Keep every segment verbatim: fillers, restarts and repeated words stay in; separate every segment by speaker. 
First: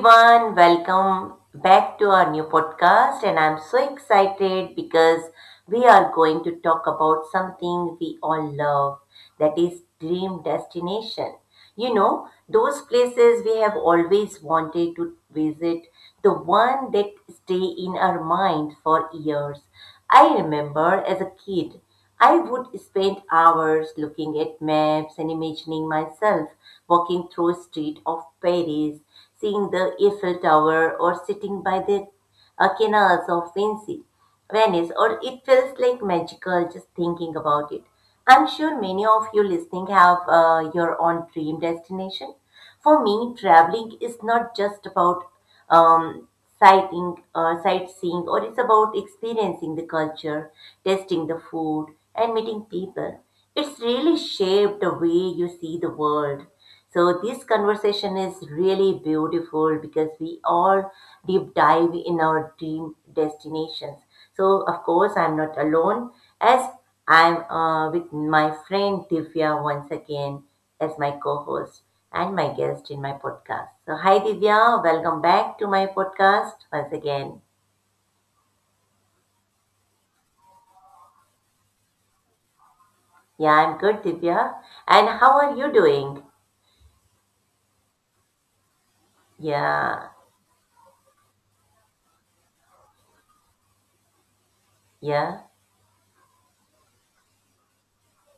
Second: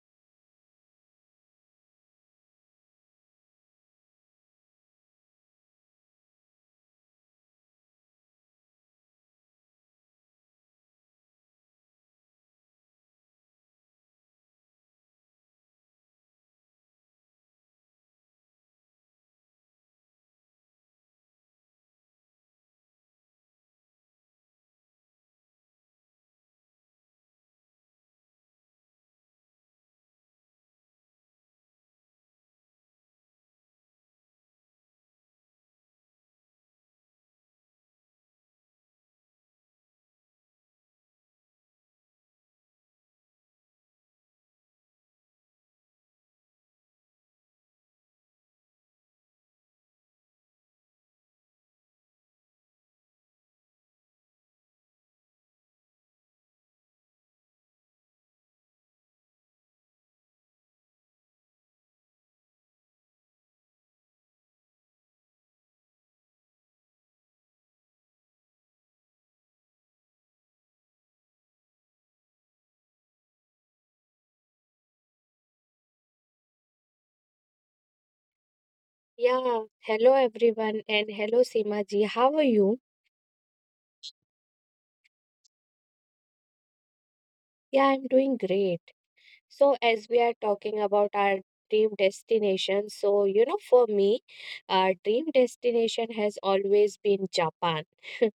Speaker 1: everyone, welcome back to our new podcast and I'm so excited because we are going to talk about something we all love that is dream destination. You know, those places we have always wanted to visit, the one that stay in our mind for years. I remember as a kid I would spend hours looking at maps and imagining myself walking through a street of Paris, seeing the Eiffel Tower or sitting by the uh, canals of Vinci, Venice, or it feels like magical just thinking about it. I'm sure many of you listening have uh, your own dream destination. For me, traveling is not just about um, sighting, uh, sightseeing, or it's about experiencing the culture, tasting the food, and meeting people. It's really shaped the way you see the world. So this conversation is really beautiful because we all deep dive in our dream destinations. So, of course, I'm not alone as I'm uh, with my friend Divya once again as my co host and my guest in my podcast. So, hi Divya, welcome back to my podcast once again.
Speaker 2: Yeah, hello everyone and hello Seema ji. How are you?
Speaker 1: Yeah, I'm good, Divya. And how are you doing?
Speaker 2: Yeah, I'm doing great. So as
Speaker 1: Yeah,
Speaker 2: we are talking about our dream destination, so you know for me, our dream
Speaker 1: yeah,
Speaker 2: destination has always been Japan.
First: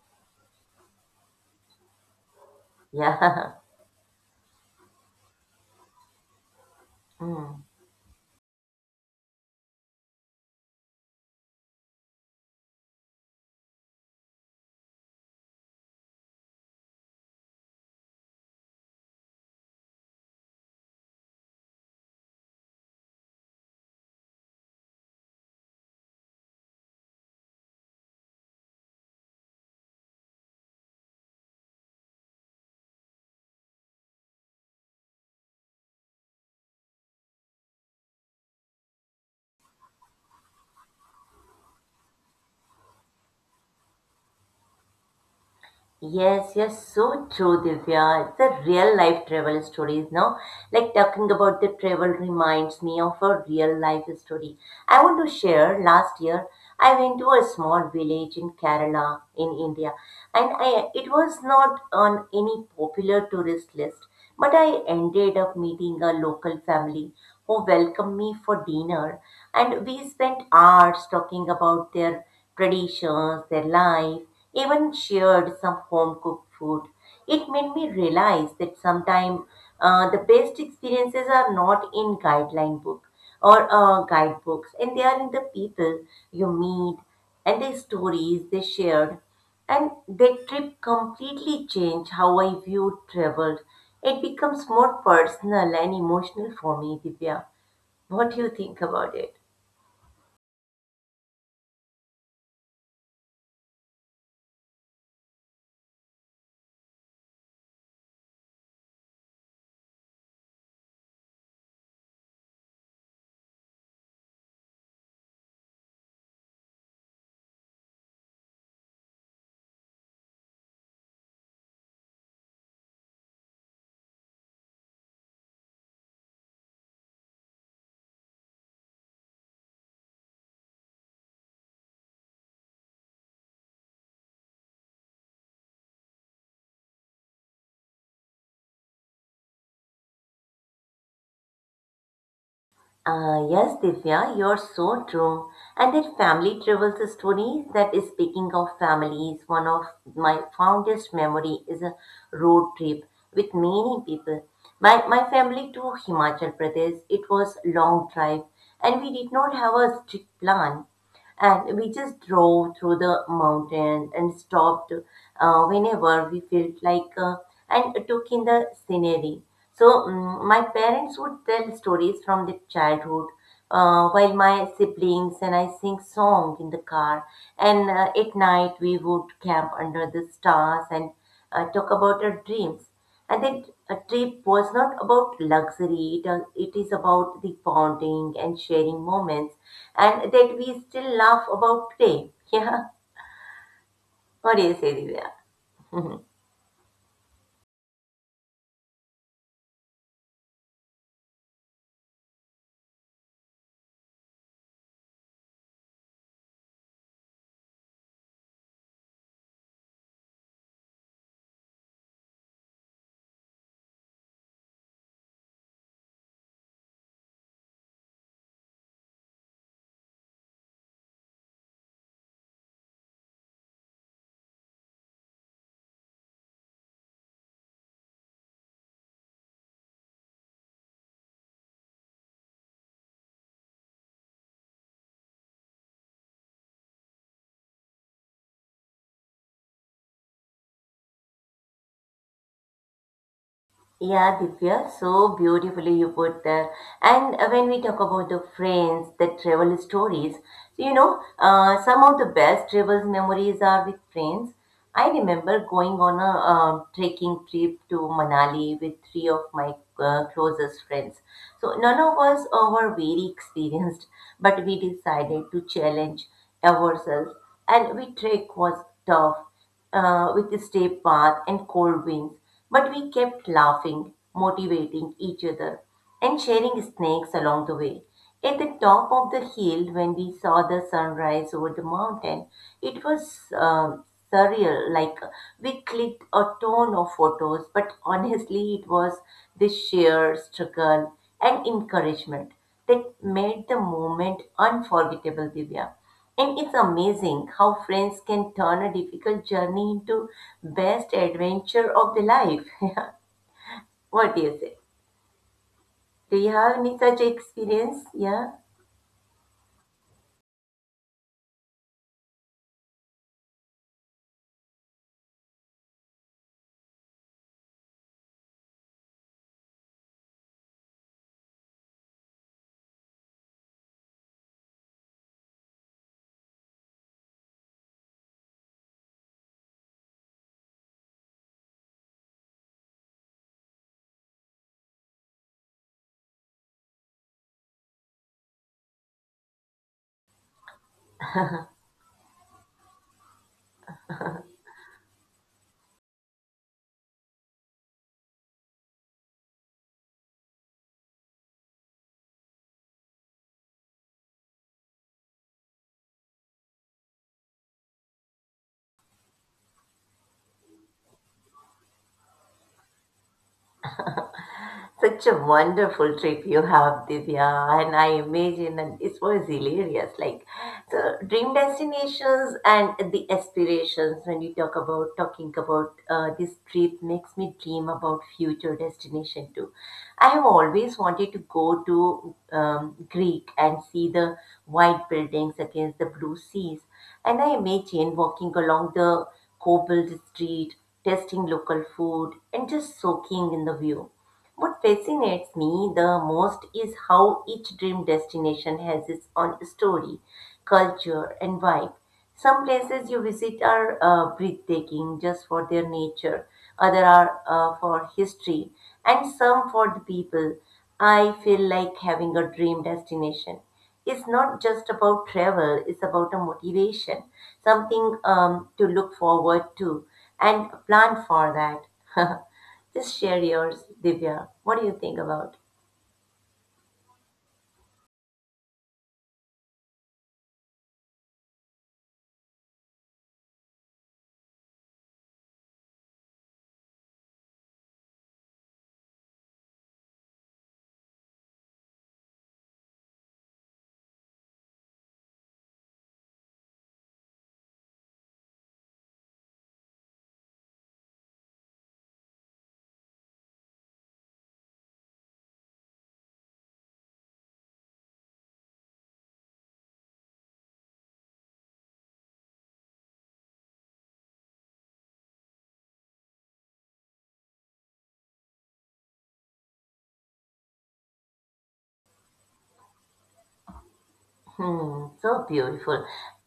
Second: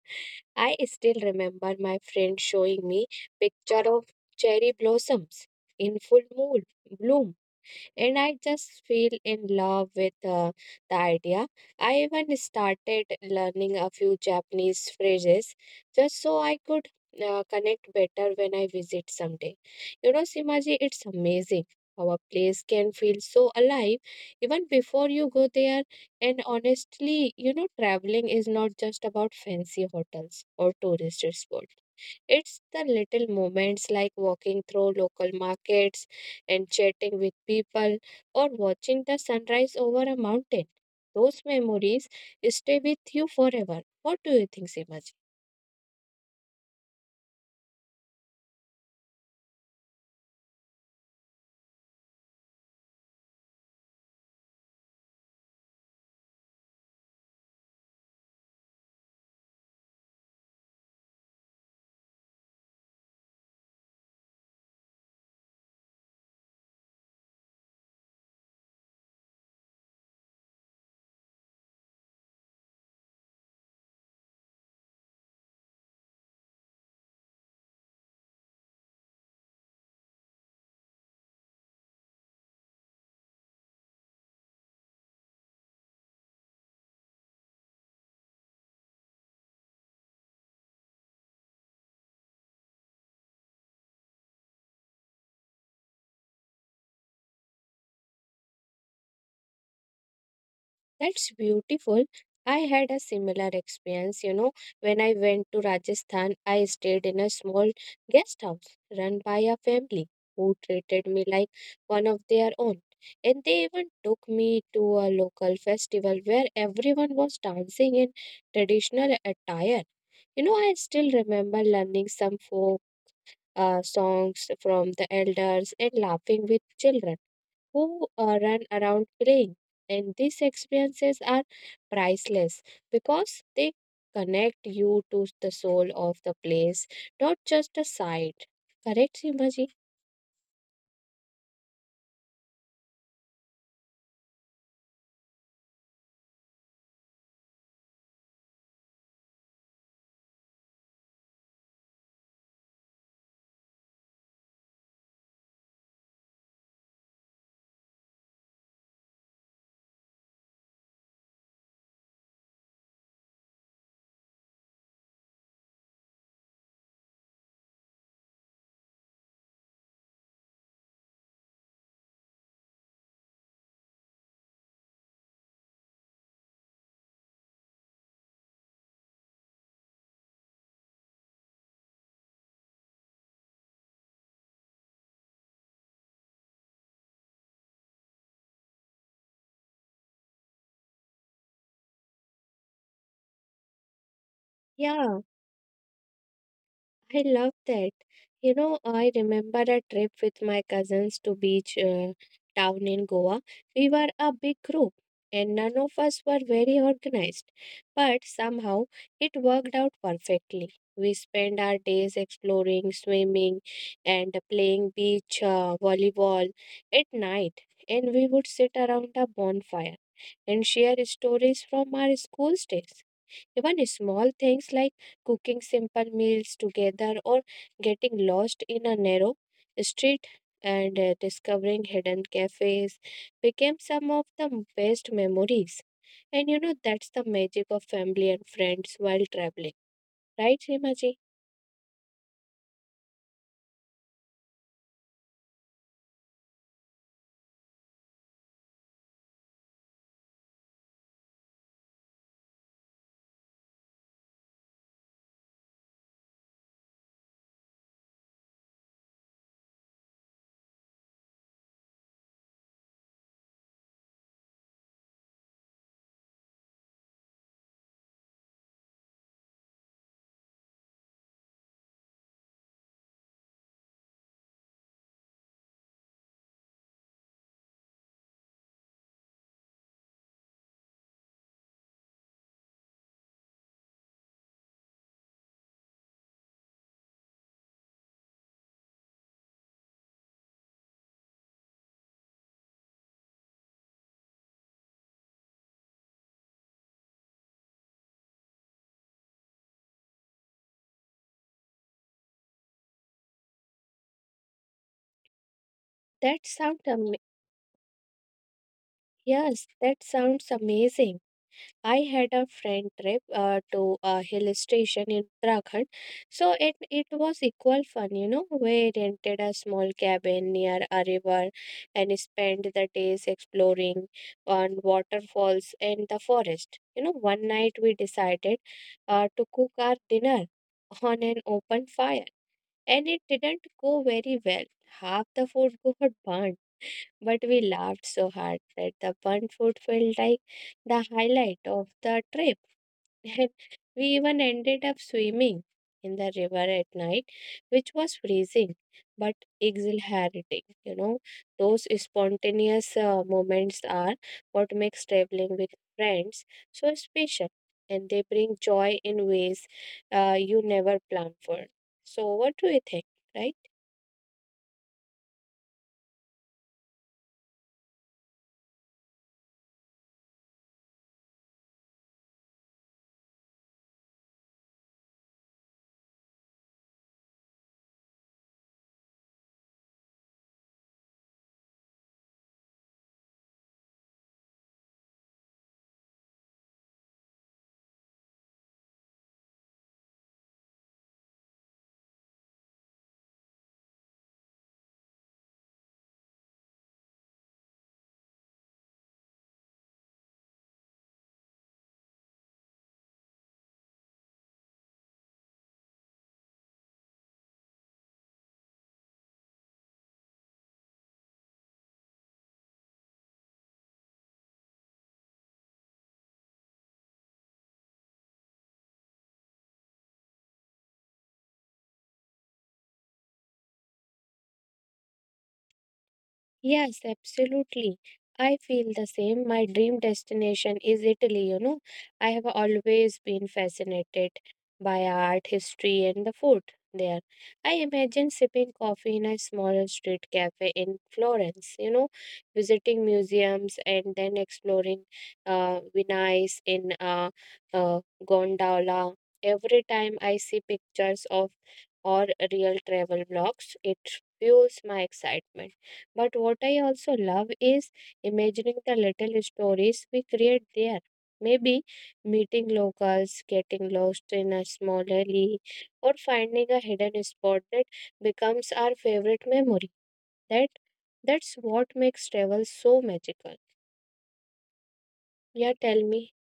Speaker 2: I still remember my friend showing me
Speaker 1: yeah.
Speaker 2: picture of cherry blossoms in full moon bloom
Speaker 1: Mm.
Speaker 2: and I just feel in love with uh, the idea. I even started learning a few Japanese phrases just so I could uh, connect better when I visit someday. You know, Simaji, it's amazing how a place can feel so alive even before you go there. And honestly, you know, traveling is not just about fancy hotels or tourist spots. It's the little moments like walking through local markets and chatting with people or watching the sunrise over a mountain. Those memories stay with you forever. What do you think, Simaj?
Speaker 1: Yes, yes, so true, Divya. It's a real life travel stories, no? Like talking about the travel reminds me of a real life story. I want to share last year I went to a small village in Kerala in India and I it was not on any popular tourist list, but I ended up meeting a local family who welcomed me for dinner and we spent hours talking about their traditions, their life even shared some home cooked food. It made me realize that sometimes uh, the best experiences are not in guideline book or uh, guidebooks, and they are in the people you meet and the stories they shared. And that trip completely changed how I viewed travel. It becomes more personal and emotional for me, Divya. What do you think about it?
Speaker 2: That's beautiful. I had a similar experience, you know, when I went to Rajasthan, I stayed in a small guest house run by a family who treated me like one of their own. And they even took me to a local festival where everyone was dancing in traditional attire. You know, I still remember learning some folk uh, songs from the elders, and laughing with children who uh, run around playing. And these experiences are priceless because they connect you to the soul of the place, not just a site. Correct, Simaji?
Speaker 1: Uh, yes, Divya, you're so true. And that family travels stories that is speaking of families, one of my fondest memory is a road trip with many people. My, my family to Himachal Pradesh, it was long drive and we did not have a strict plan and we just drove through the mountains and stopped uh, whenever we felt like uh, and took in the scenery. So mm my parents would tell stories from their childhood uh, while my siblings and I sing song in the car. And uh, at night we would camp under the stars and uh, talk about our dreams. And that a trip was not about luxury, it, uh, it is about the bonding and sharing moments, and that we still laugh about today. Yeah, what do you say,
Speaker 2: Yeah,
Speaker 1: Divya?
Speaker 2: I love that. You know, I remember a trip with my cousins to beach uh, town in Goa. We were a big group and none of us were very organized, but somehow it worked out perfectly. We spent our days exploring, swimming, and playing beach uh, volleyball at night, and we would sit around a bonfire and share stories from our school days. Even small things like cooking simple meals together or getting lost in a narrow street and uh, discovering hidden cafes became some of the best memories. And you know, that's the magic of family and friends while traveling, right, Rimaji?
Speaker 1: Yeah, Divya, so beautifully you put that. And uh, when we talk about the friends, the travel stories, so you know, uh, some of the best travel memories are with friends. I remember going on a uh, trekking trip to Manali with three of my uh, closest friends. So none of us uh, were very experienced, but we decided to challenge ourselves, and we trek was tough uh, with a steep path and cold winds, but we kept laughing, motivating each other, and sharing snakes along the way. At the top of the hill, when we saw the sunrise over the mountain, it was uh, surreal. Like we clicked a ton of photos, but honestly, it was the sheer struggle and encouragement that made the moment unforgettable, Divya. And it's amazing how friends can turn a difficult journey into best adventure of the life. What do you say? Do
Speaker 2: That
Speaker 1: you have
Speaker 2: sounds
Speaker 1: any
Speaker 2: am-
Speaker 1: such experience? Yeah.
Speaker 2: yes, that sounds amazing. I had a friend trip uh, to a hill station in Uttarakhand, so it it was equal fun, you know. We rented a small cabin near a river and spent the days exploring on waterfalls and the forest. You know, one night we decided uh, to cook our dinner on an open fire, and it didn't go very well. Half the food got burnt but we laughed so hard that the burnt food felt like the highlight of the trip. And we even ended up swimming in the river at night, which was freezing but exhilarating. You know, those spontaneous uh, moments are what makes traveling with friends so special and they bring joy in ways uh, you never plan for. So, what do you think, right?
Speaker 1: Such a wonderful trip you have, Divya, and I imagine and it was hilarious. Like the dream destinations and the aspirations when you talk about talking about uh, this trip makes me dream about future destination too. I have always wanted to go to um, Greek and see the white buildings against the blue seas, and I imagine walking along the cobbled street, tasting local food, and just soaking in the view. What fascinates me the most is how each dream destination has its own story, culture, and vibe. Some places you visit are uh, breathtaking just for their nature, other are uh, for history, and some for the people. I feel like having a dream destination. It's not just about travel, it's about a motivation, something um, to look forward to and plan for that. Just share yours, Divya. What do you think about?
Speaker 2: Yes, absolutely. I feel the same. My dream destination is Italy, you know. I have always been fascinated by art, history, and the food there. I imagine sipping coffee in a small street cafe in Florence, you know, visiting museums and then exploring uh, Venice in a uh, gondola. Every time I see pictures of or real travel blogs, it fuels my excitement. But what I also love is imagining the little stories we create there. Maybe meeting locals, getting lost in a small alley, or finding a hidden spot that becomes our favorite memory. That that's what makes travel so magical.
Speaker 1: Hmm, so
Speaker 2: Yeah,
Speaker 1: beautiful.
Speaker 2: tell me.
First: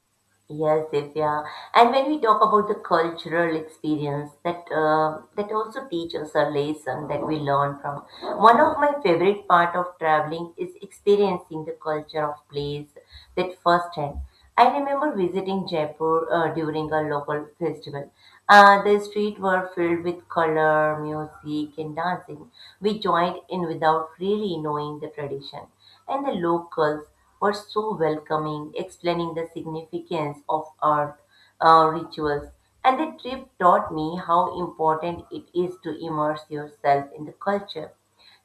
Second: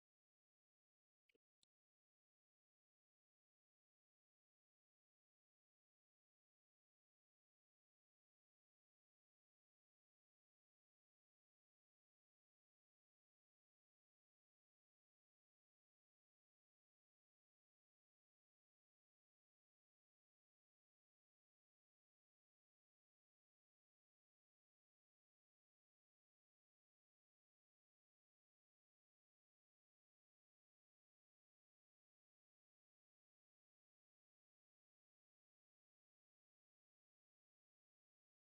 Speaker 1: Yes, yes, yeah. And when we talk about the cultural experience, that uh, that also teach us a lesson that we learn from. One of my favorite part of traveling is experiencing the culture of place that firsthand. I remember visiting Jaipur uh, during a local festival. Uh, the streets were filled with color, music, and dancing. We joined in without really knowing the tradition and the locals were so welcoming, explaining the significance of earth uh, rituals. And the trip taught me how important it is to immerse yourself in the culture.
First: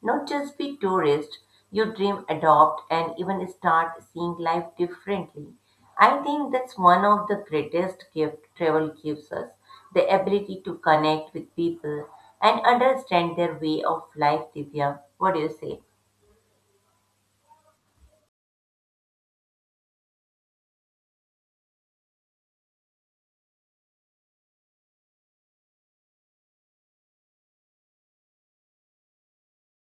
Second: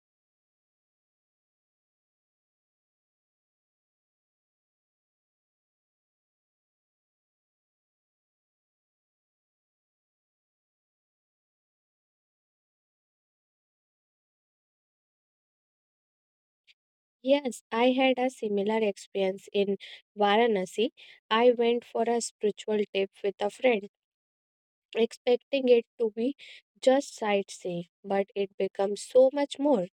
Speaker 1: Not just be tourist, you dream, adopt, and even start seeing life differently. I think that's one of the greatest gift travel gives us, the ability to connect with people and understand their way of life, Divya. What do you say?
Speaker 2: Yes, I had a similar experience in Varanasi. I went for a spiritual trip with a friend expecting it to be just sightseeing, but it becomes so much more.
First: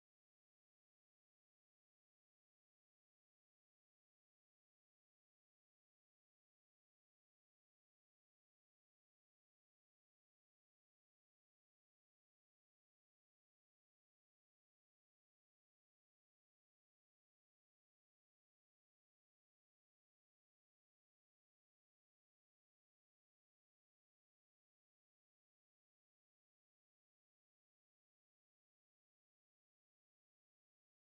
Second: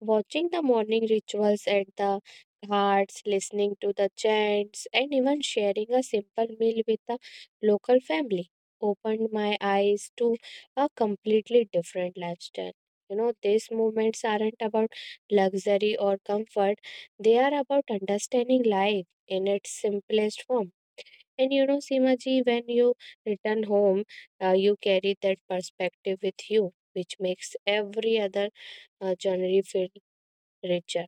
Speaker 2: Watching the morning rituals at the ghats, listening to the chants, and even sharing a simple meal with the local family opened my eyes to a completely different lifestyle. You know, these movements aren't about luxury or comfort, they are about understanding life in its simplest form and you know, Simaji, when you return home, uh, you carry that perspective with you, which makes every other uh, journey feel richer.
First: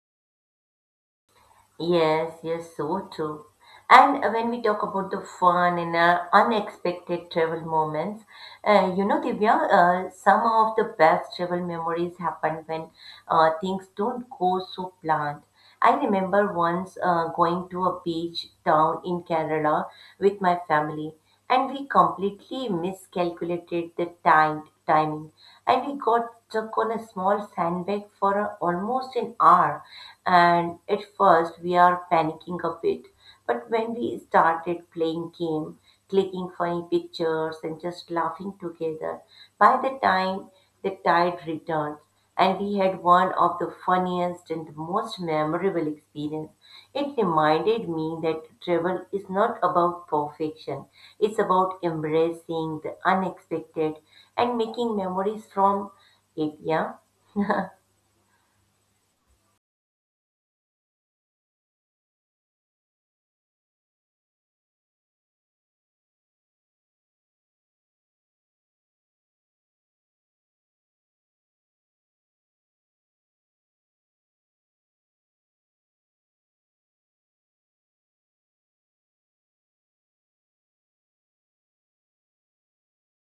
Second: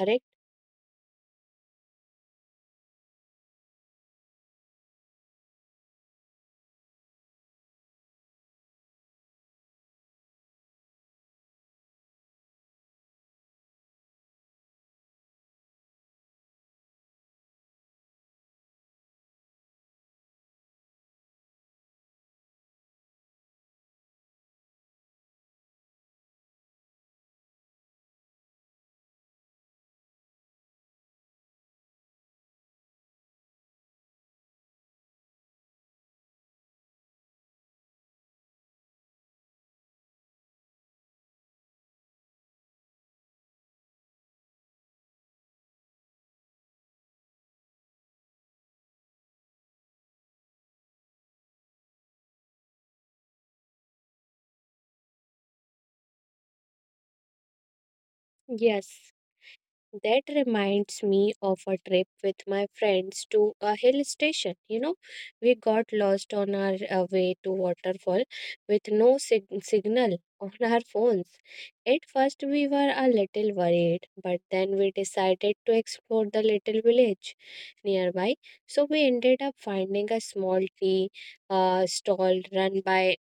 Speaker 2: Correct?
Speaker 1: Yes, yes, so true. And uh, when we talk about the fun and uh, unexpected travel moments, uh, you know, Divya, uh, some of the best travel memories happen when uh, things don't go so planned. I remember once uh, going to a beach town in Kerala with my family and we completely miscalculated the time timing and we got stuck on a small sandbag for a- almost an hour and at first we are panicking a bit but when we started playing game clicking funny pictures and just laughing together by the time the tide returned and we had one of the funniest and most memorable experiences it reminded me that travel is not about perfection, it's about embracing the unexpected and making memories from it. Yeah.
Speaker 2: Yes. That reminds me of a trip with my friends to a hill station. You know, we got lost on our uh, way to waterfall with no sig- signal on our phones. At first, we were a little worried, but then we decided to explore the little village nearby. So we ended up finding a small tea uh, stall run by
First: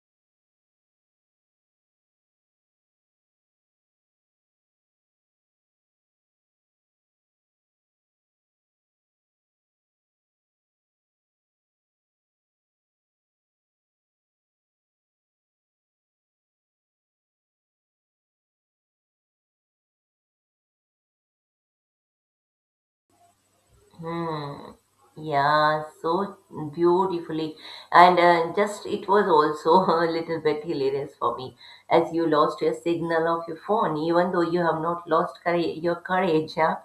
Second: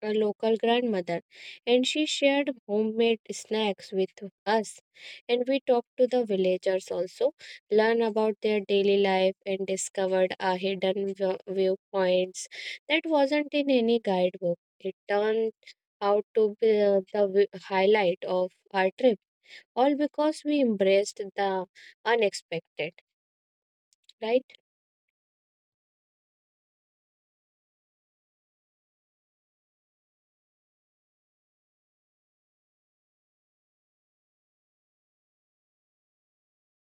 Speaker 2: a local grandmother, and she shared homemade snacks with us. And we talked to the villagers also, learn about their daily life, and discovered a hidden vi- viewpoints that wasn't in any guidebook. It turned out to be uh, the wi- highlight of our trip, all because we embraced the unexpected, right?
Speaker 1: Hmm. Yeah, so beautifully. And uh, just it was also a little bit hilarious for me as you lost your signal of your phone, even though you have not lost courage, your courage. Yeah?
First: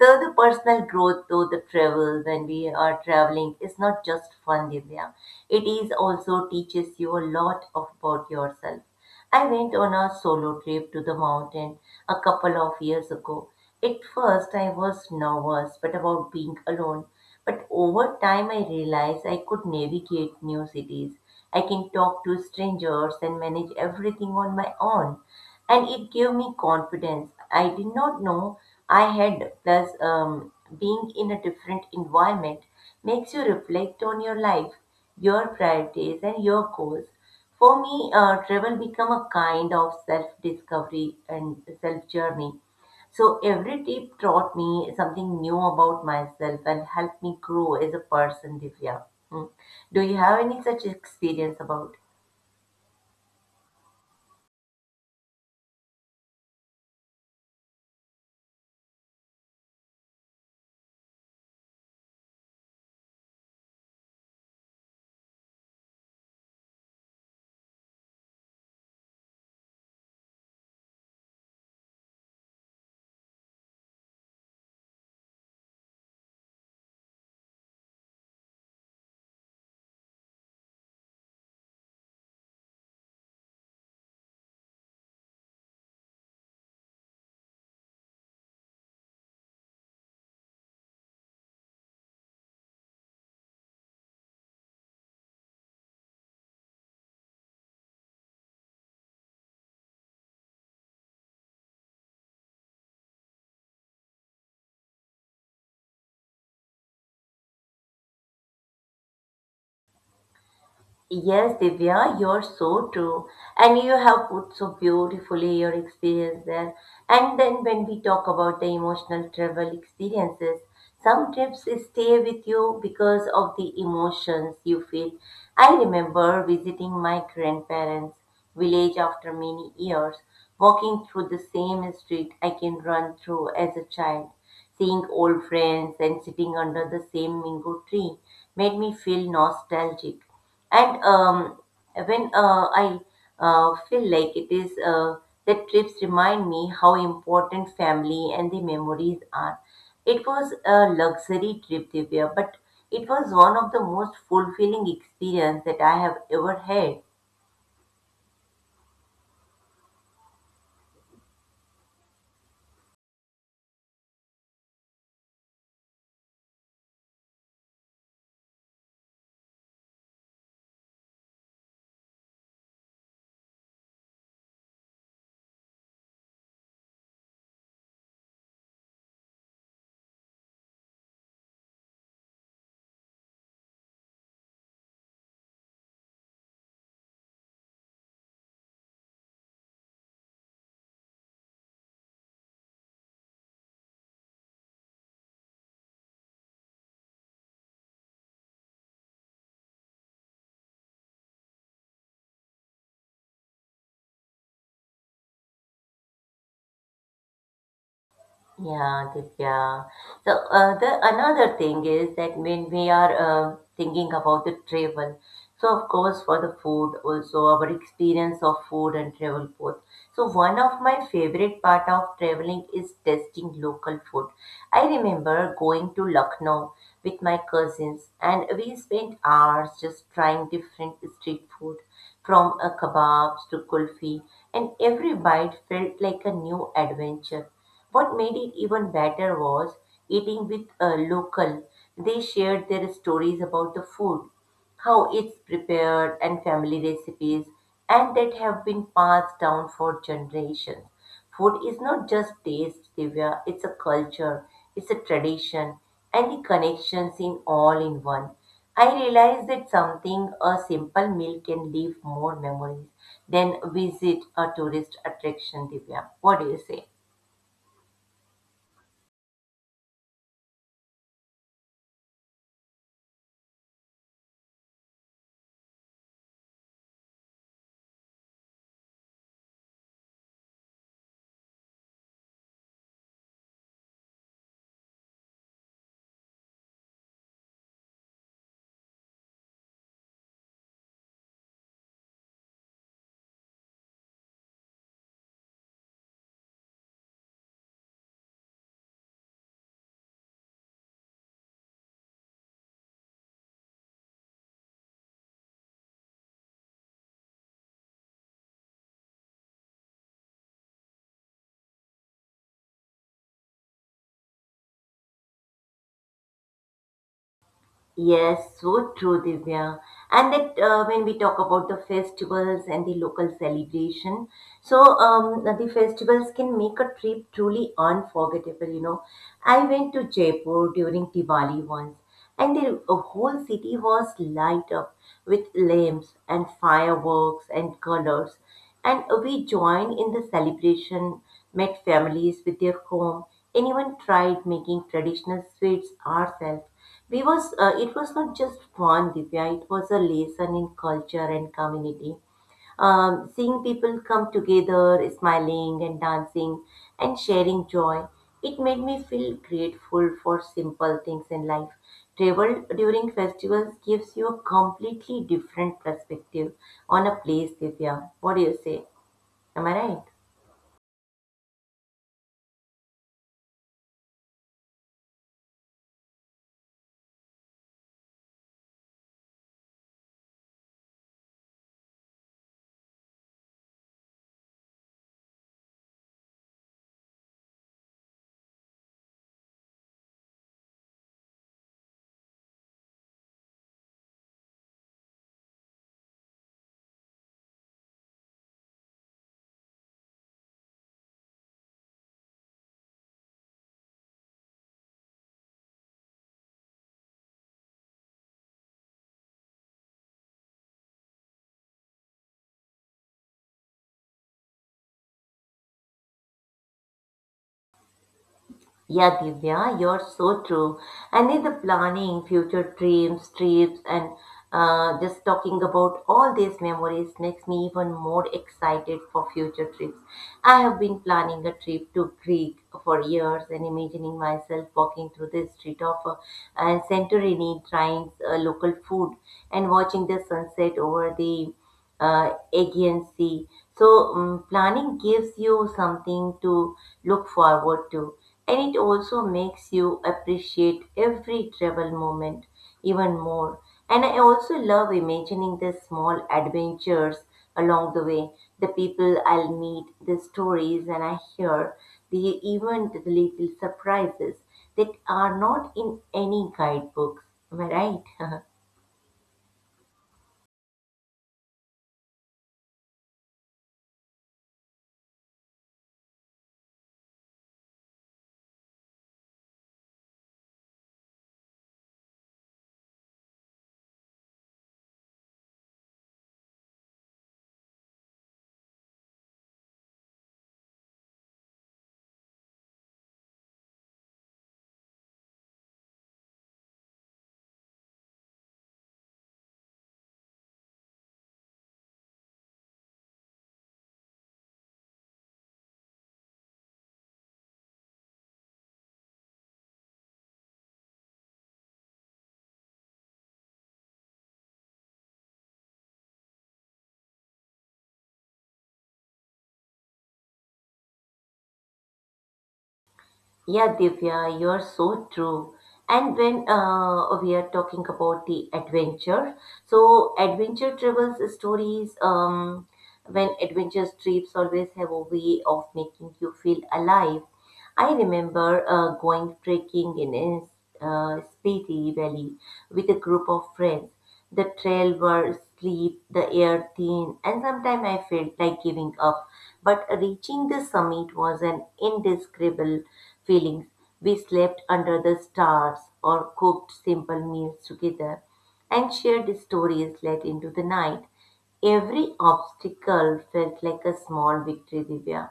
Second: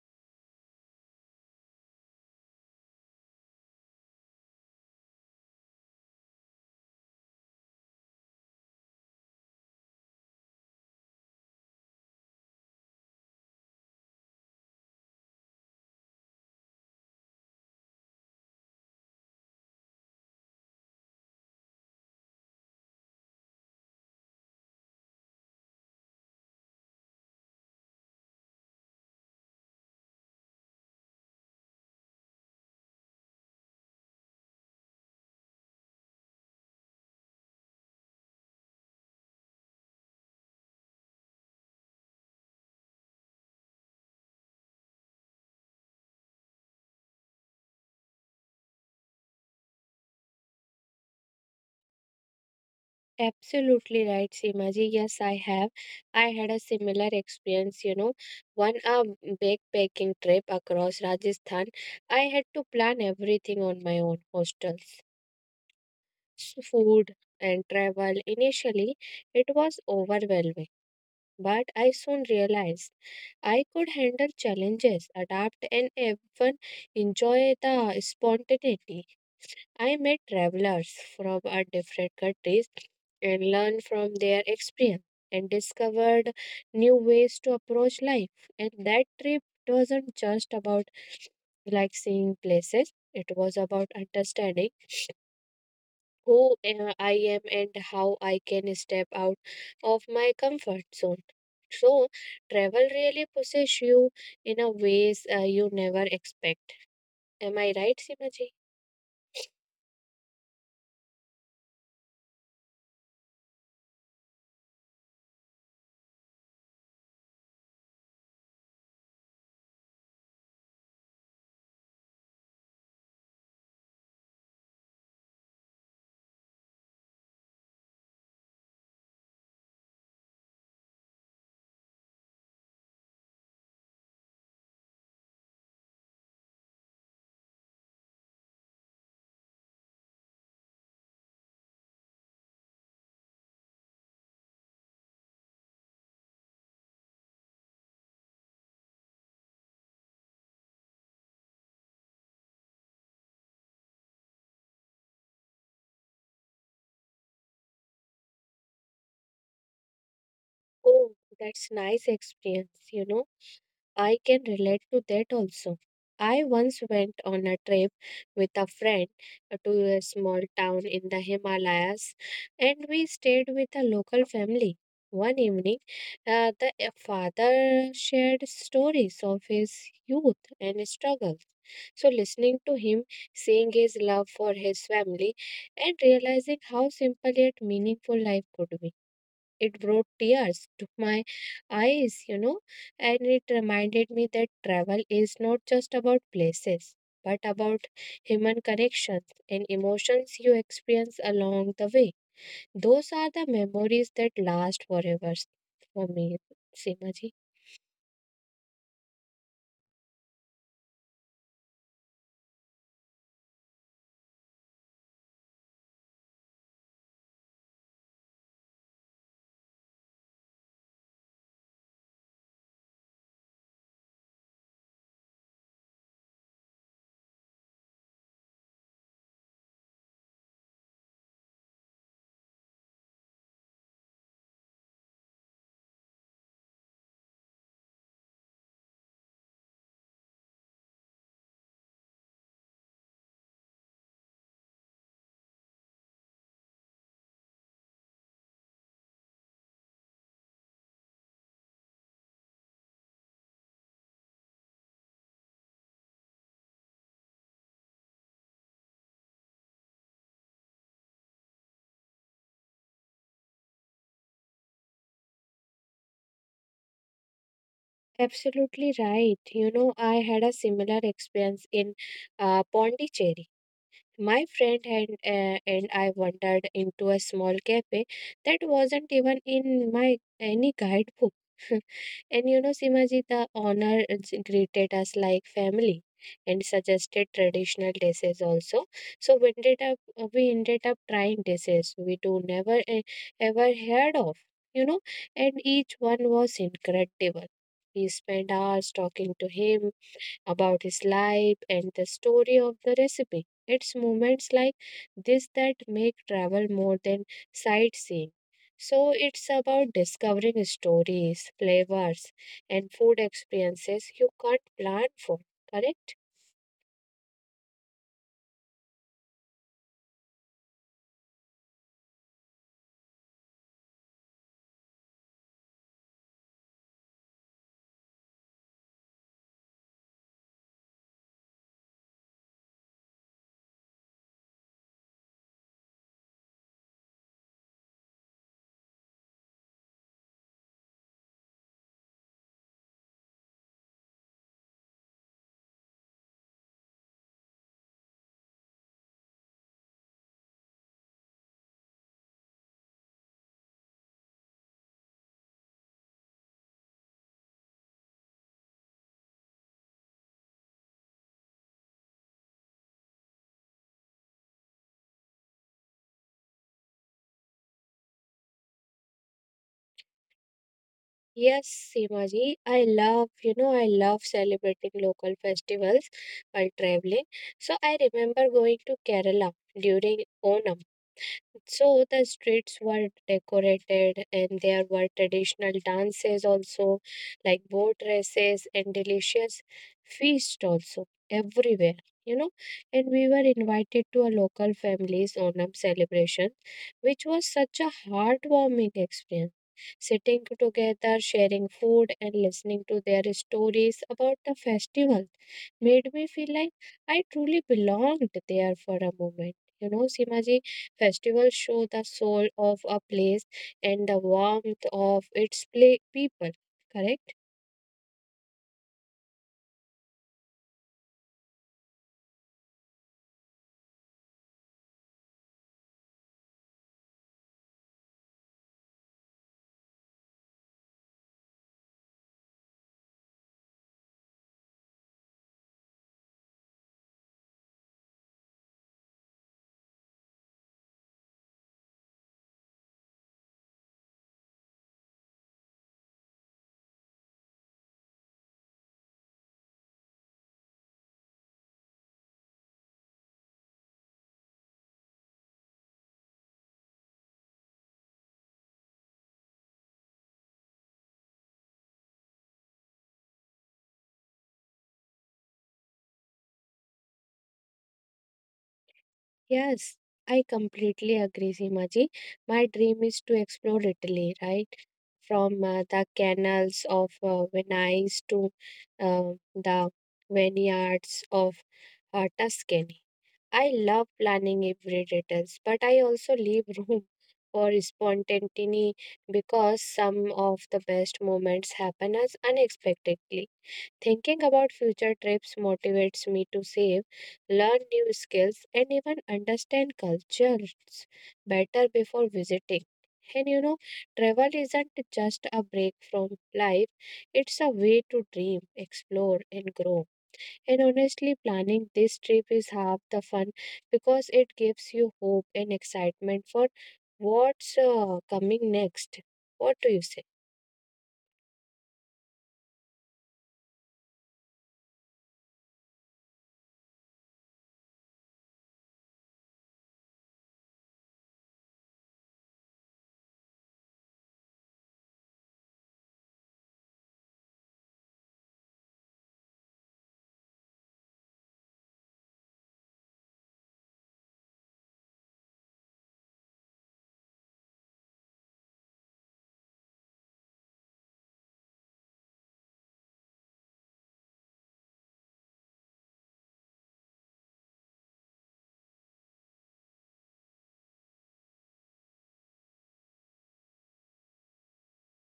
Speaker 1: So, the personal growth through the travel when we are traveling is not just fun, Divya. It is also teaches you a lot of about yourself. I went on a solo trip to the mountain a couple of years ago. At first, I was nervous but about being alone. But over time, I realized I could navigate new cities. I can talk to strangers and manage everything on my own. And it gave me confidence. I did not know I had. Plus, um, being in a different environment makes you reflect on your life, your priorities, and your goals. For me, uh, travel become a kind of self-discovery and self-journey. So every trip taught me something new about myself and helped me grow as a person, Divya. Hmm. Do you have any such experience about?
Speaker 2: Absolutely right, Seemaji. Yes, I have. I had a similar experience, you know, one a backpacking trip across Rajasthan. I had to plan everything on my own, hostels, food, and travel. Initially, it was overwhelming, but I soon realized I could handle challenges, adapt, and even enjoy the spontaneity. I met travelers from a different countries and learned from their experience and discovered new ways to approach life. And that trip wasn't just about like seeing places, it was about understanding who uh, I am and how I can step out of my comfort zone. So, travel really pushes you in a ways uh, you never expect. Am I right, Simaji?
Speaker 1: Yes, Divya, you're so true. And you have put so beautifully your experience there. And then when we talk about the emotional travel experiences, some trips stay with you because of the emotions you feel. I remember visiting my grandparents' village after many years, walking through the same street I can run through as a child. Seeing old friends and sitting under the same mango tree made me feel nostalgic. And um, when uh, I uh, feel like it is uh, that trips remind me how important family and the memories are. It was a luxury trip, Divya, but it was one of the most fulfilling experience that I have ever had.
Speaker 2: Oh, that's nice experience, you know. I can relate to that also. I once went on a trip with a friend uh, to a small town in the Himalayas and we stayed with a local family. One evening, uh, the uh, father shared stories of his youth and struggles. So, listening to him, seeing his love for his family, and realizing how simple yet meaningful life could be it brought tears to my eyes, you know, and it reminded me that travel is not just about places, but about human connections and emotions you experience along the way. Those are the memories that last forever for me, Simaji.
Speaker 1: Yeah, Divya. So uh, the another thing is that when we are uh, thinking about the travel, so of course for the food also our experience of food and travel both. So one of my favorite part of traveling is tasting local food. I remember going to Lucknow with my cousins and we spent hours just trying different street food from a kebabs to kulfi, and every bite felt like a new adventure. What made it even better was eating with a local. They shared their stories about the food, how it's prepared, and family recipes, and that have been passed down for generations. Food is not just taste, Divya, it's a culture, it's a tradition, and the connections in all in one. I realized that something, a simple meal, can leave more memories than visit a tourist attraction, Divya. What do you say?
Speaker 2: Absolutely right. You know, I had a similar experience in uh, Pondicherry. My friend and, uh, and I wandered into a small cafe that wasn't even in my any guidebook. And you know, Simaji, the owner j- greeted us like family and suggested traditional dishes also. So we ended up uh, we ended up trying dishes we do never uh, ever heard of, you know, and each one was incredible. We spent hours talking to him about his life and the story of the recipe. It's moments like this that make travel more than sightseeing. So it's about discovering stories, flavors, and food experiences you can't plan for, correct?
Speaker 1: Yes, so true, Divya. And that uh, when we talk about the festivals and the local celebration, so um, the festivals can make a trip truly unforgettable. You know, I went to Jaipur during Diwali once, and the uh, whole city was light up with lamps and fireworks and colors. And we joined in the celebration, met families with their home, and even tried making traditional sweets ourselves we was uh, it was not just fun, Divya. It was a lesson in culture and community. Um, seeing people come together, smiling and dancing and sharing joy, it made me feel grateful for simple things in life. Travel during festivals gives you a completely different perspective on a place, Divya. What do you say? Am I right?
Speaker 2: Yes, Simaji, I love, you know, I love celebrating local festivals while traveling. So I remember going to Kerala during Onam. So the streets were decorated and there were traditional dances also, like boat races and delicious feast also everywhere, you know. And we were invited to a local family's Onam celebration, which was such a heartwarming experience. Sitting together, sharing food, and listening to their stories about the festival made me feel like I truly belonged there for a moment. You know, Simaji, festivals show the soul of a place and the warmth of its pla- people, correct?
Speaker 1: Yeah, Divya, you're so true. And in the planning future dreams, trips, and uh, just talking about all these memories makes me even more excited for future trips. I have been planning a trip to Greece for years and imagining myself walking through the street of uh, and Santorini, trying uh, local food and watching the sunset over the uh, agency. So um, planning gives you something to look forward to, and it also makes you appreciate every travel moment even more. And I also love imagining the small adventures along the way, the people I'll meet, the stories and I hear, the even the little surprises that are not in any guidebooks. Am I right?
Speaker 2: Yes, I completely agree, Simaji. My dream is to explore Italy, right? From uh, the canals of uh, Venice to uh, the vineyards of uh, Tuscany. I love planning every details, but I also leave room for spontaneity because some of the best moments happen as unexpectedly. Thinking about future trips motivates me to save, learn new skills, and even understand cultures better before visiting. And you know, travel isn't just a break from life, it's a way to dream, explore, and grow. And honestly, planning this trip is half the fun because it gives you hope and excitement for what's uh, coming next. What do you say?
Speaker 1: Yeah, Divya, you're so true. And when uh, we are talking about the adventure, so adventure travels stories, um, when adventure trips always have a way of making you feel alive. I remember uh, going trekking in a uh, Spiti Valley with a group of friends. The trail were steep, the air thin, and sometimes I felt like giving up. But reaching the summit was an indescribable feeling. We slept under the stars or cooked simple meals together and shared stories late into the night. Every obstacle felt like a small victory, Divya.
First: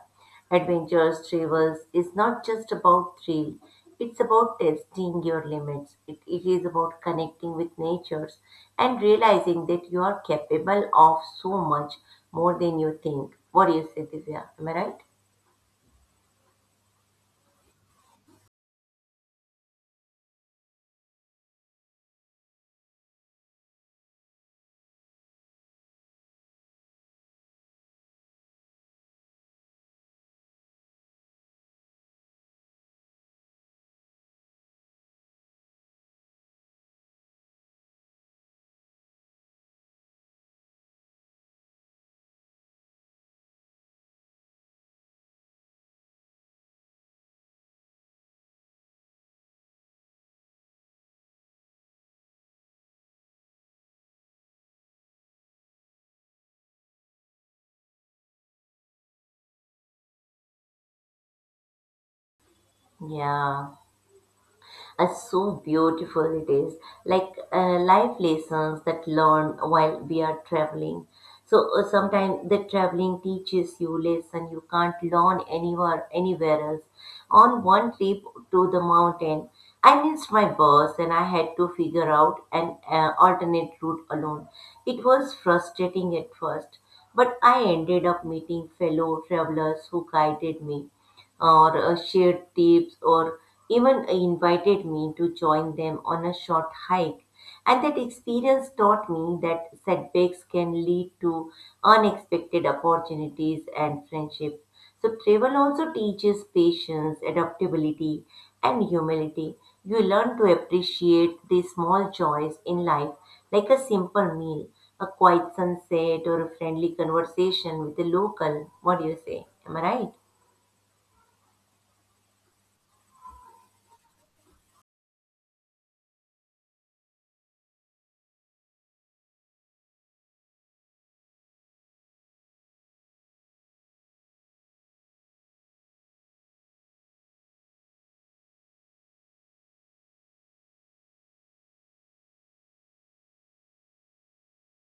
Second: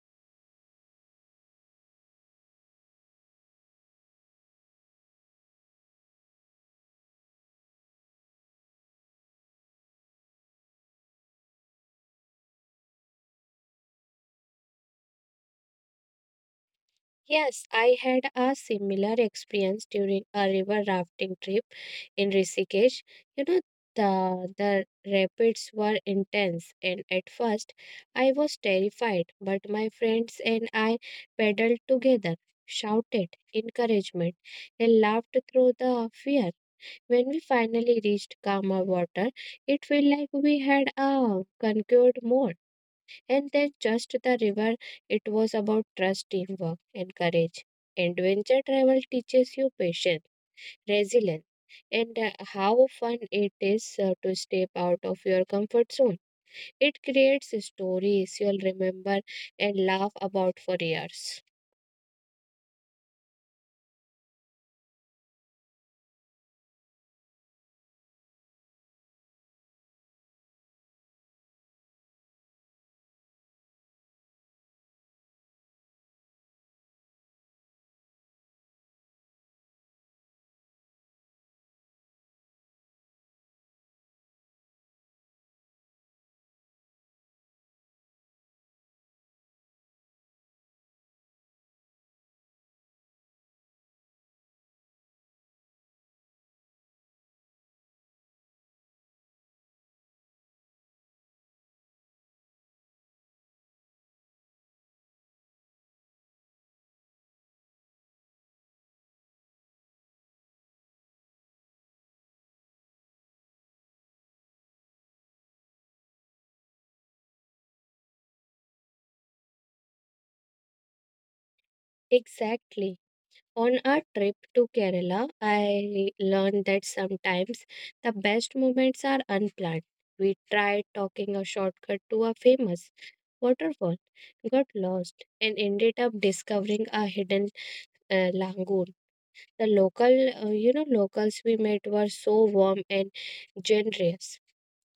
Speaker 1: Adventurous Travels is not just about thrill, it's about testing your limits. It, it is about connecting with natures and realizing that you are capable of so much more than you think. What do you say, Divya? Am I right?
Speaker 2: Yes, I had a similar experience during a river rafting trip in Rishikesh. You know, the, the rapids were intense, and at first I was terrified, but my friends and I paddled together, shouted encouragement, and laughed through the fear. When we finally reached calmer water, it felt like we had uh, conquered more. And then just the river, it was about trust, teamwork, and courage. Adventure travel teaches you patience, resilience, and uh, how fun it is uh, to step out of your comfort zone. It creates stories you'll remember and laugh about for years.
Speaker 1: Yeah. Uh, so beautiful it is, like uh, life lessons that learn while we are traveling. So uh, sometimes the traveling teaches you lesson you can't learn anywhere anywhere else. On one trip to the mountain, I missed my bus and I had to figure out an uh, alternate route alone. It was frustrating at first, but I ended up meeting fellow travelers who guided me or uh, shared tips or even invited me to join them on a short hike. And that experience taught me that setbacks can lead to unexpected opportunities and friendships. So, travel also teaches patience, adaptability, and humility. You learn to appreciate the small joys in life, like a simple meal, a quiet sunset, or a friendly conversation with a local. What do you say? Am I right?
Speaker 2: Exactly. On our trip to Kerala, I learned that sometimes the best moments are unplanned. We tried talking a shortcut to a famous waterfall, got lost, and ended up discovering a hidden uh, lagoon. The local, uh, you know, locals we met were so warm and generous,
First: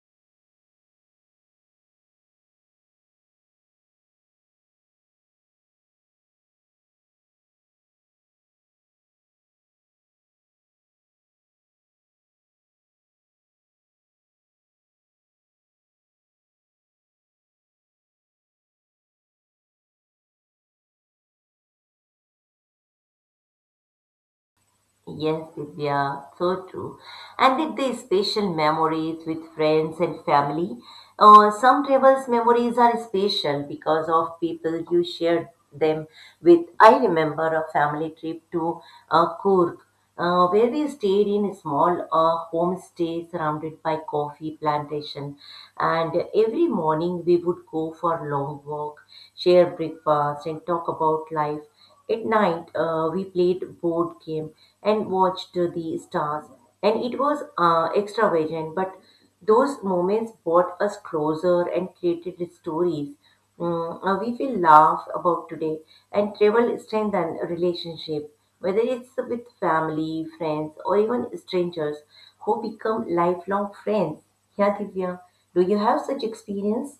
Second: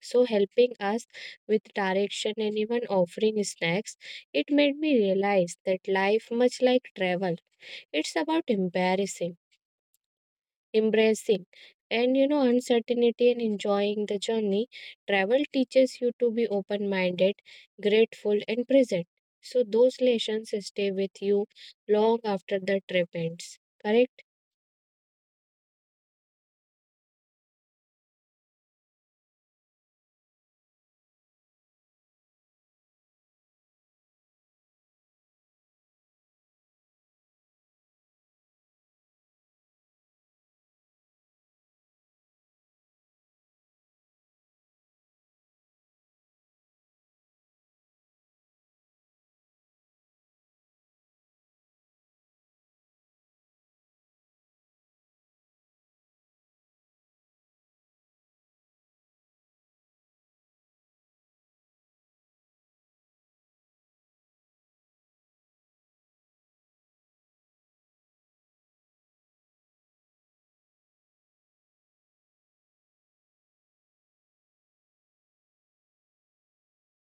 Speaker 2: so helping us with direction and even offering snacks. It made me realize that life, much like travel, it's about embarrassing embracing and you know uncertainty and enjoying the journey. Travel teaches you to be open minded, grateful and present, so those lessons stay with you long after the trip ends. Correct.
Speaker 1: Yes, Divya, so true. And with the special memories with friends and family, uh, some travels memories are special because of people you shared them with. I remember a family trip to uh, Kurg, uh, where we stayed in a small uh, homestay surrounded by coffee plantation. And every morning we would go for a long walk, share breakfast, and talk about life. At night, uh, we played board game and watched uh, the stars, and it was uh, extravagant. But those moments brought us closer and created stories mm, uh, we will laugh about today. And travel strengthen a relationship, whether it's with family, friends, or even strangers who become lifelong friends. Yeah, Divya, do you have such experience?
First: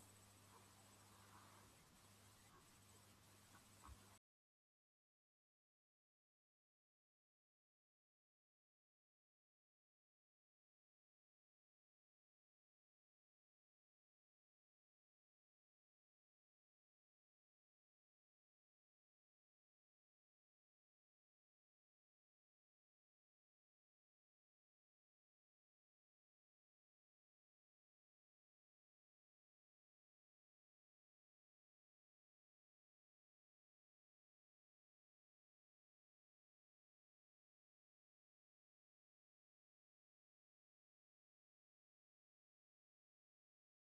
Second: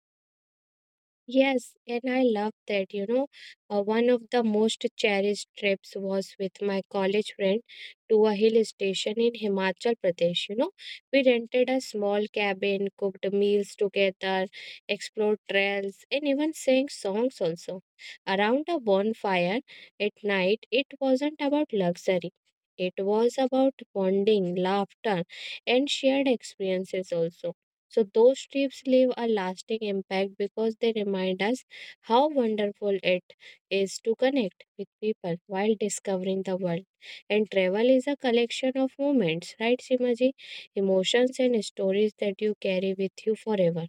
Speaker 2: Yes, and I love that. You know, uh, one of the most cherished trips was with my college friend to a hill station in Himachal Pradesh. You know, we rented a small cabin, cooked meals together, explored trails, and even sang songs also. Around a bonfire at night, it wasn't about luxury. It was about bonding, laughter, and shared experiences also, so those trips leave a lasting impact because they remind us how wonderful it is to connect with people while discovering the world. And travel is a collection of moments, right, Simaji? Emotions and stories that you carry with you forever.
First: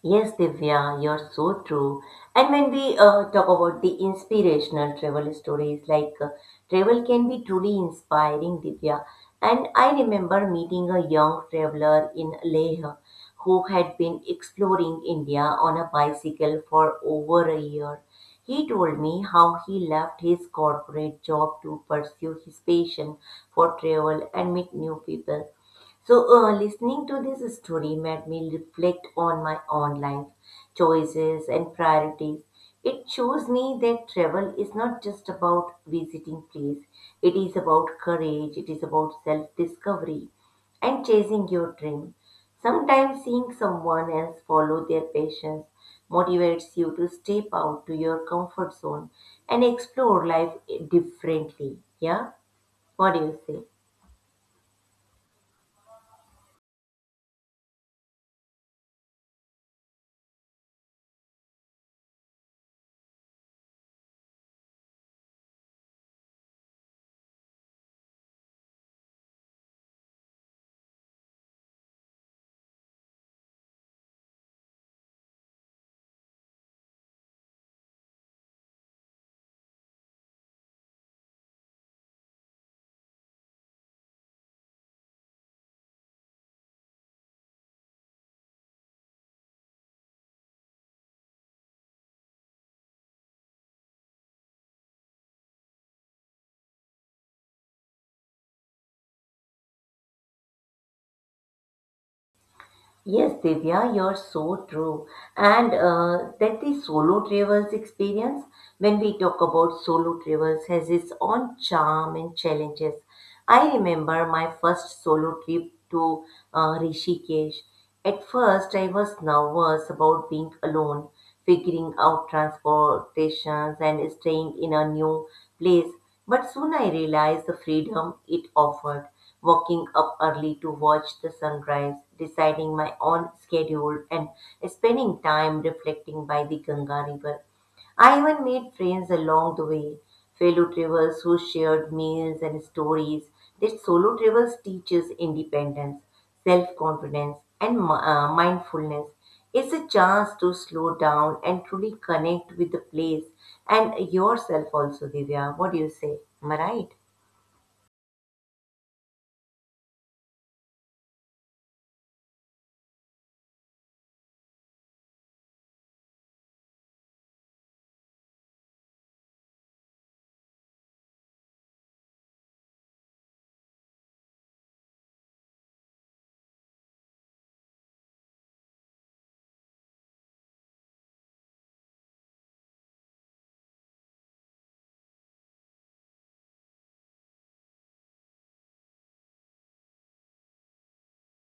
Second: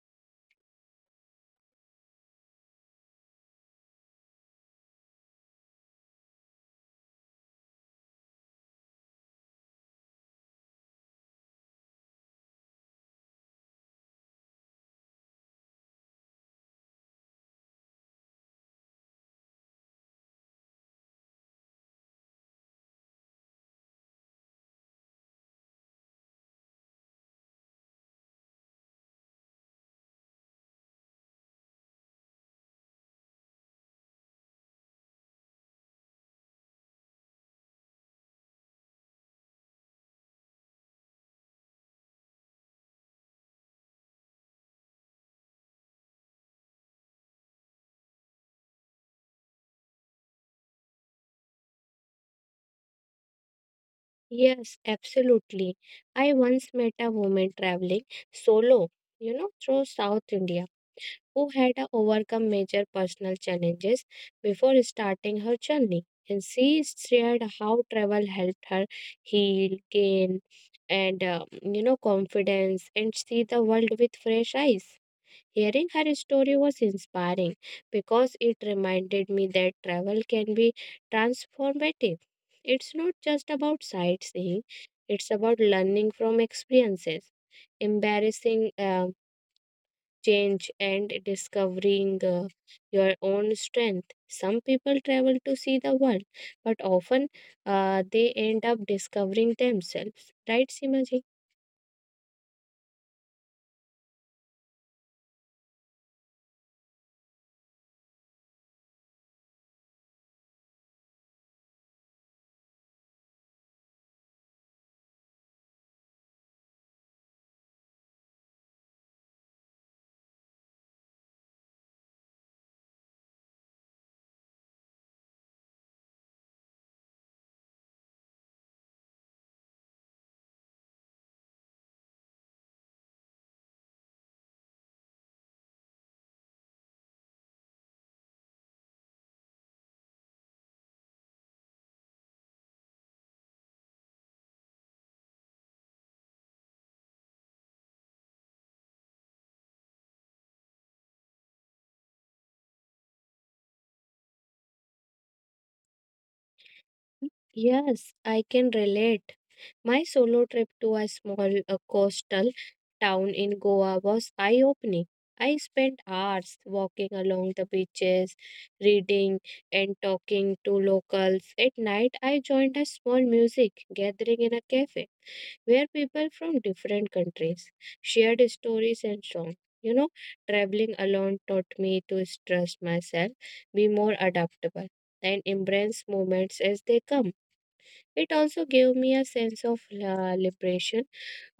Speaker 1: Yes, Divya, you're so true. And when we uh, talk about the inspirational travel stories, like uh, travel can be truly inspiring, Divya. And I remember meeting a young traveler in Leh who had been exploring India on a bicycle for over a year. He told me how he left his corporate job to pursue his passion for travel and meet new people. So, uh, listening to this story made me reflect on my own life choices and priorities. It shows me that travel is not just about visiting place, it is about courage, it is about self discovery and chasing your dream. Sometimes seeing someone else follow their passions motivates you to step out to your comfort zone and explore life differently. Yeah? What do you say?
Speaker 2: Yes, absolutely. I once met a woman traveling solo, you know, through South India who had overcome major personal challenges before starting her journey. And she shared how travel helped her heal, gain, and uh, you know confidence, and see the world with fresh eyes. Hearing her story was inspiring because it reminded me that travel can be transformative. It's not just about sightseeing; it's about learning from experiences, embarrassing Um, change, and discovering uh, your own strength. Some people travel to see the world, but often uh, they end up discovering themselves. Right, Simaji?
Speaker 1: Yes, Divya, you're so true. And uh, that the solo travelers experience, when we talk about solo travelers, has its own charm and challenges. I remember my first solo trip to uh, Rishikesh. At first, I was nervous about being alone figuring out transportations and staying in a new place. But soon I realized the freedom it offered, waking up early to watch the sunrise, deciding my own schedule, and spending time reflecting by the Ganga River I even made friends along the way, fellow travelers who shared meals and stories. That solo travels teaches independence, self confidence, and mi- uh, mindfulness. It's a chance to slow down and truly connect with the place and yourself also, Divya. What do you say? Am I right?
Speaker 2: Yes, I can relate. My solo trip to a small uh, coastal town in Goa was eye opening. I spent hours walking along the beaches, reading and talking to locals. At night, I joined a small music gathering in a cafe where people from different countries shared stories and songs. You know, traveling alone taught me to trust myself, be more adaptable, and embrace moments as they come. It also gave me a sense of uh, liberation,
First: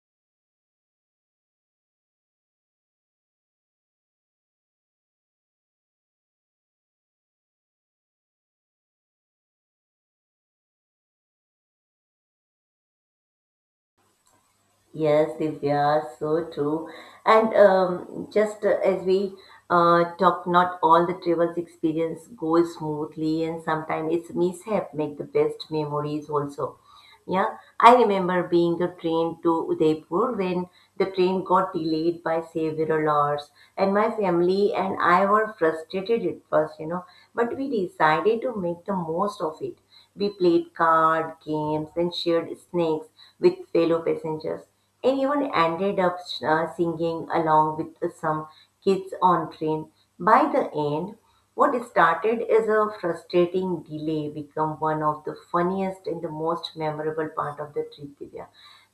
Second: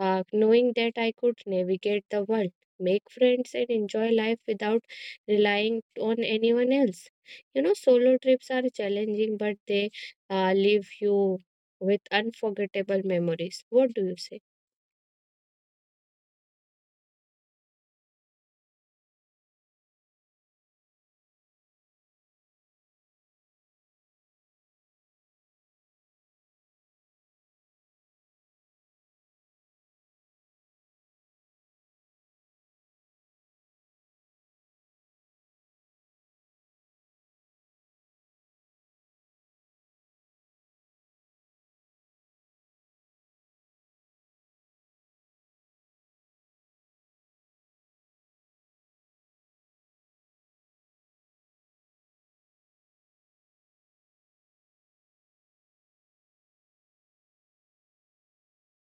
Speaker 2: uh, knowing that I could navigate the world, make friends, and enjoy life without relying on anyone else. You know, solo trips are challenging, but they uh, leave you with unforgettable memories. What do you say?
Speaker 1: Yes, Divya, so true. And um, just uh, as we uh, talked, not all the travels experience goes smoothly, and sometimes it's mishap make the best memories also. Yeah, I remember being the train to Udaipur when the train got delayed by several hours, and my family and I were frustrated at first, you know, but we decided to make the most of it. We played card games and shared snacks with fellow passengers, and even ended up uh, singing along with some kids on train. By the end, what started as a frustrating delay became one of the funniest and the most memorable part of the trip, Divya.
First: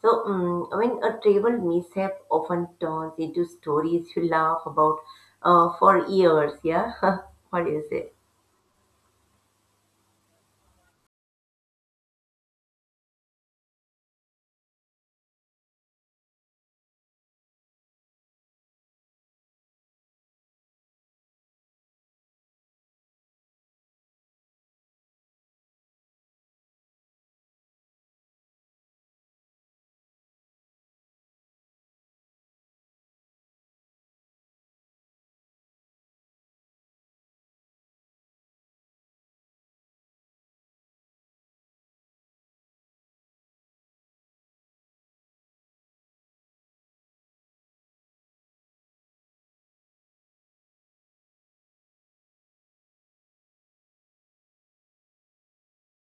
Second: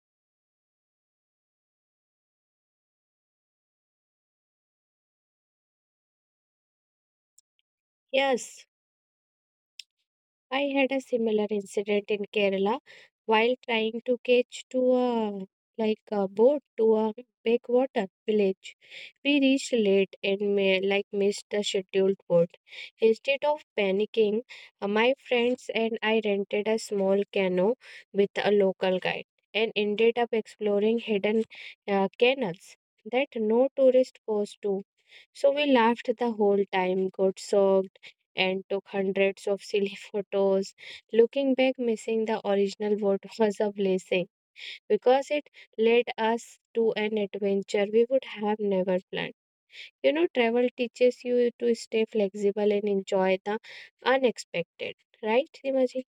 Speaker 1: So, um, when a travel mishap often turns into stories you laugh about uh, for years, yeah? What do you say?
Speaker 2: Yes, I had a similar incident in Kerala while trying to catch to a like a boat to a backwater village. We reached late and may, like missed the scheduled boat. Instead of panicking, uh, my friends and I rented a small canoe with a local guide and ended up exploring hidden uh, canals that no tourist goes to. So we laughed the whole time, got soaked, and took hundreds of silly photos. Looking back, missing the original vote was a blessing because it led us to an adventure we would have never planned. You know, travel teaches you to stay flexible and enjoy the unexpected, right, Simaji?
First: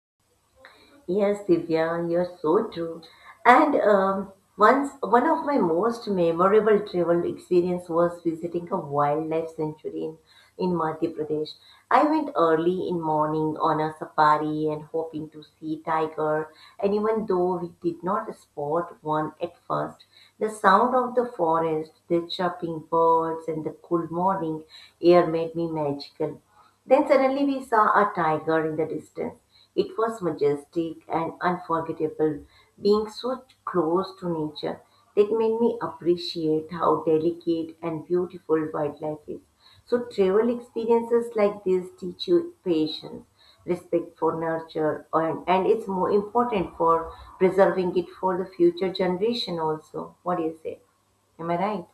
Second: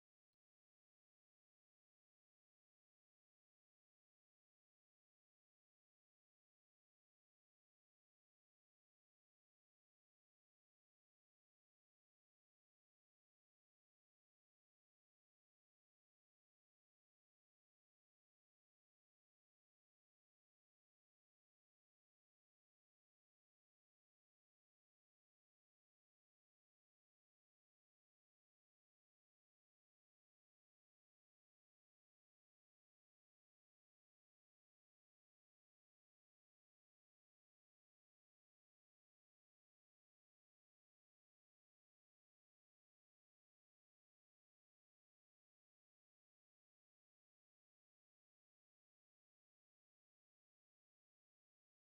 Speaker 1: Yes, Divya, you're so true. And um, once one of my most memorable travel experience was visiting a wildlife sanctuary in, in Madhya Pradesh. I went early in morning on a safari and hoping to see tiger. And even though we did not spot one at first, the sound of the forest, the chirping birds, and the cool morning air made me magical. Then suddenly we saw a tiger in the distance. It was majestic and unforgettable, being so close to nature. That made me appreciate how delicate and beautiful wildlife is. So, travel experiences like this teach you patience, respect for nature, and, and it's more important for preserving it for the future generation also. What do you say? Am I right?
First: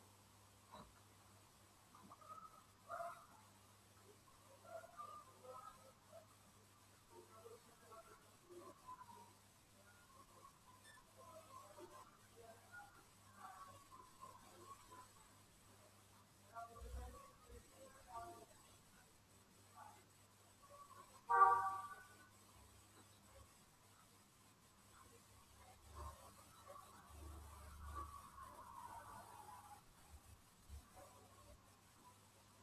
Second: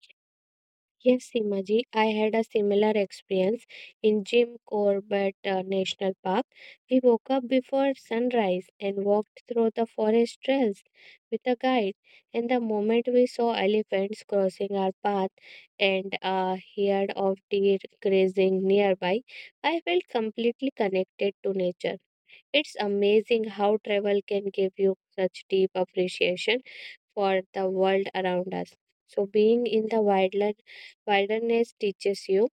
Speaker 2: Yes, Simaji, I had a similar experience in Jim Corbett uh, National Park. We woke up before sunrise and walked through the forest trails with a guide. And the moment we saw elephants crossing our path and uh, heard of deer grazing nearby, I felt completely connected to nature. It's amazing how travel can give you such deep appreciation for the world around us. So being in the wildland, wilderness teaches you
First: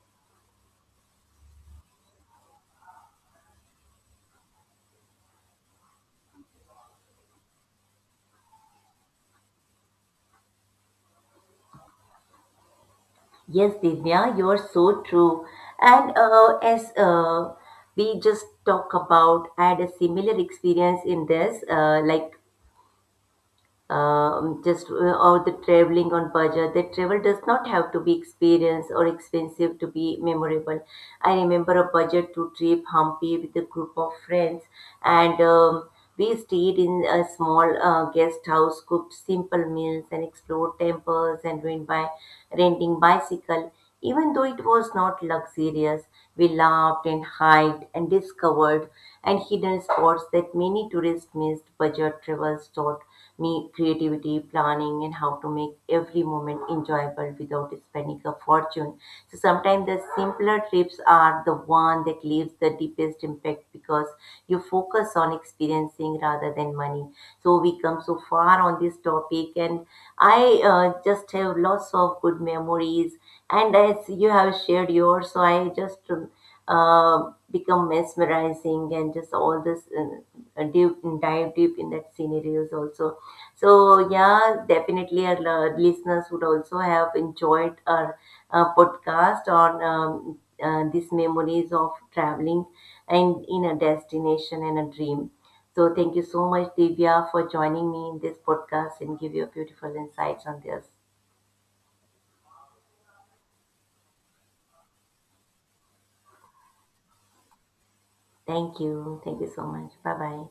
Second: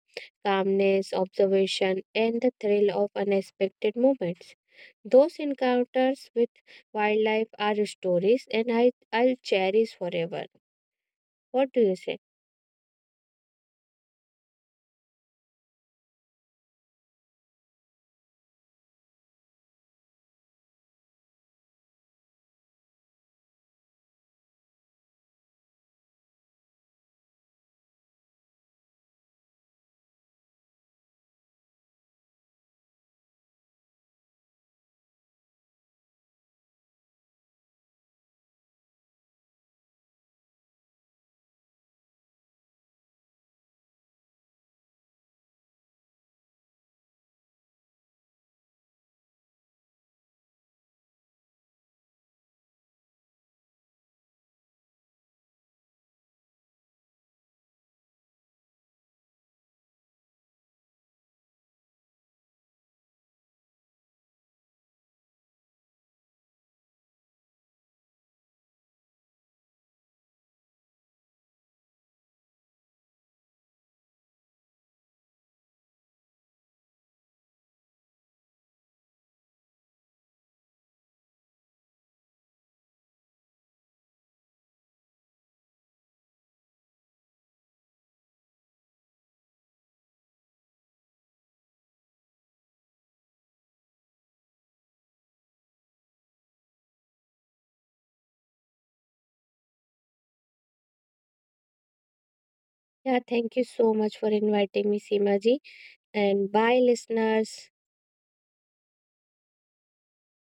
Speaker 2: calmness, observation, and the thrill of unexpected moments. Those encounters with wildlife are stories and I, I'll cherish forever. What do you say?
Speaker 1: Yes, Divya, you're so true. And uh, as uh, we just talk about, I had a similar experience in this, uh, like um, just uh, all the traveling on budget. The travel does not have to be experienced or expensive to be memorable. I remember a budget to trip Hampi with a group of friends, and um, we stayed in a small uh, guest house, cooked simple meals, and explored temples and went by renting bicycle even though it was not luxurious, we laughed and hiked and discovered and hidden spots that many tourists missed. Budget travels taught me creativity, planning, and how to make every moment enjoyable without spending a fortune. So sometimes the simpler trips are the one that leaves the deepest impact because you focus on experiencing rather than money. So we come so far on this topic, and I uh, just have lots of good memories and as you have shared yours, so I just uh, become mesmerizing and just all this uh, deep, dive deep in that scenarios also. So yeah, definitely our uh, listeners would also have enjoyed our uh, podcast on um, uh, these memories of traveling and in a destination and a dream. So thank you so much, Divya, for joining me in this podcast and give your beautiful insights on this.
Speaker 2: Yeah, thank you so much for inviting me, Seema ji. And bye, listeners.
Speaker 1: Thank you. Thank you so much. Bye bye.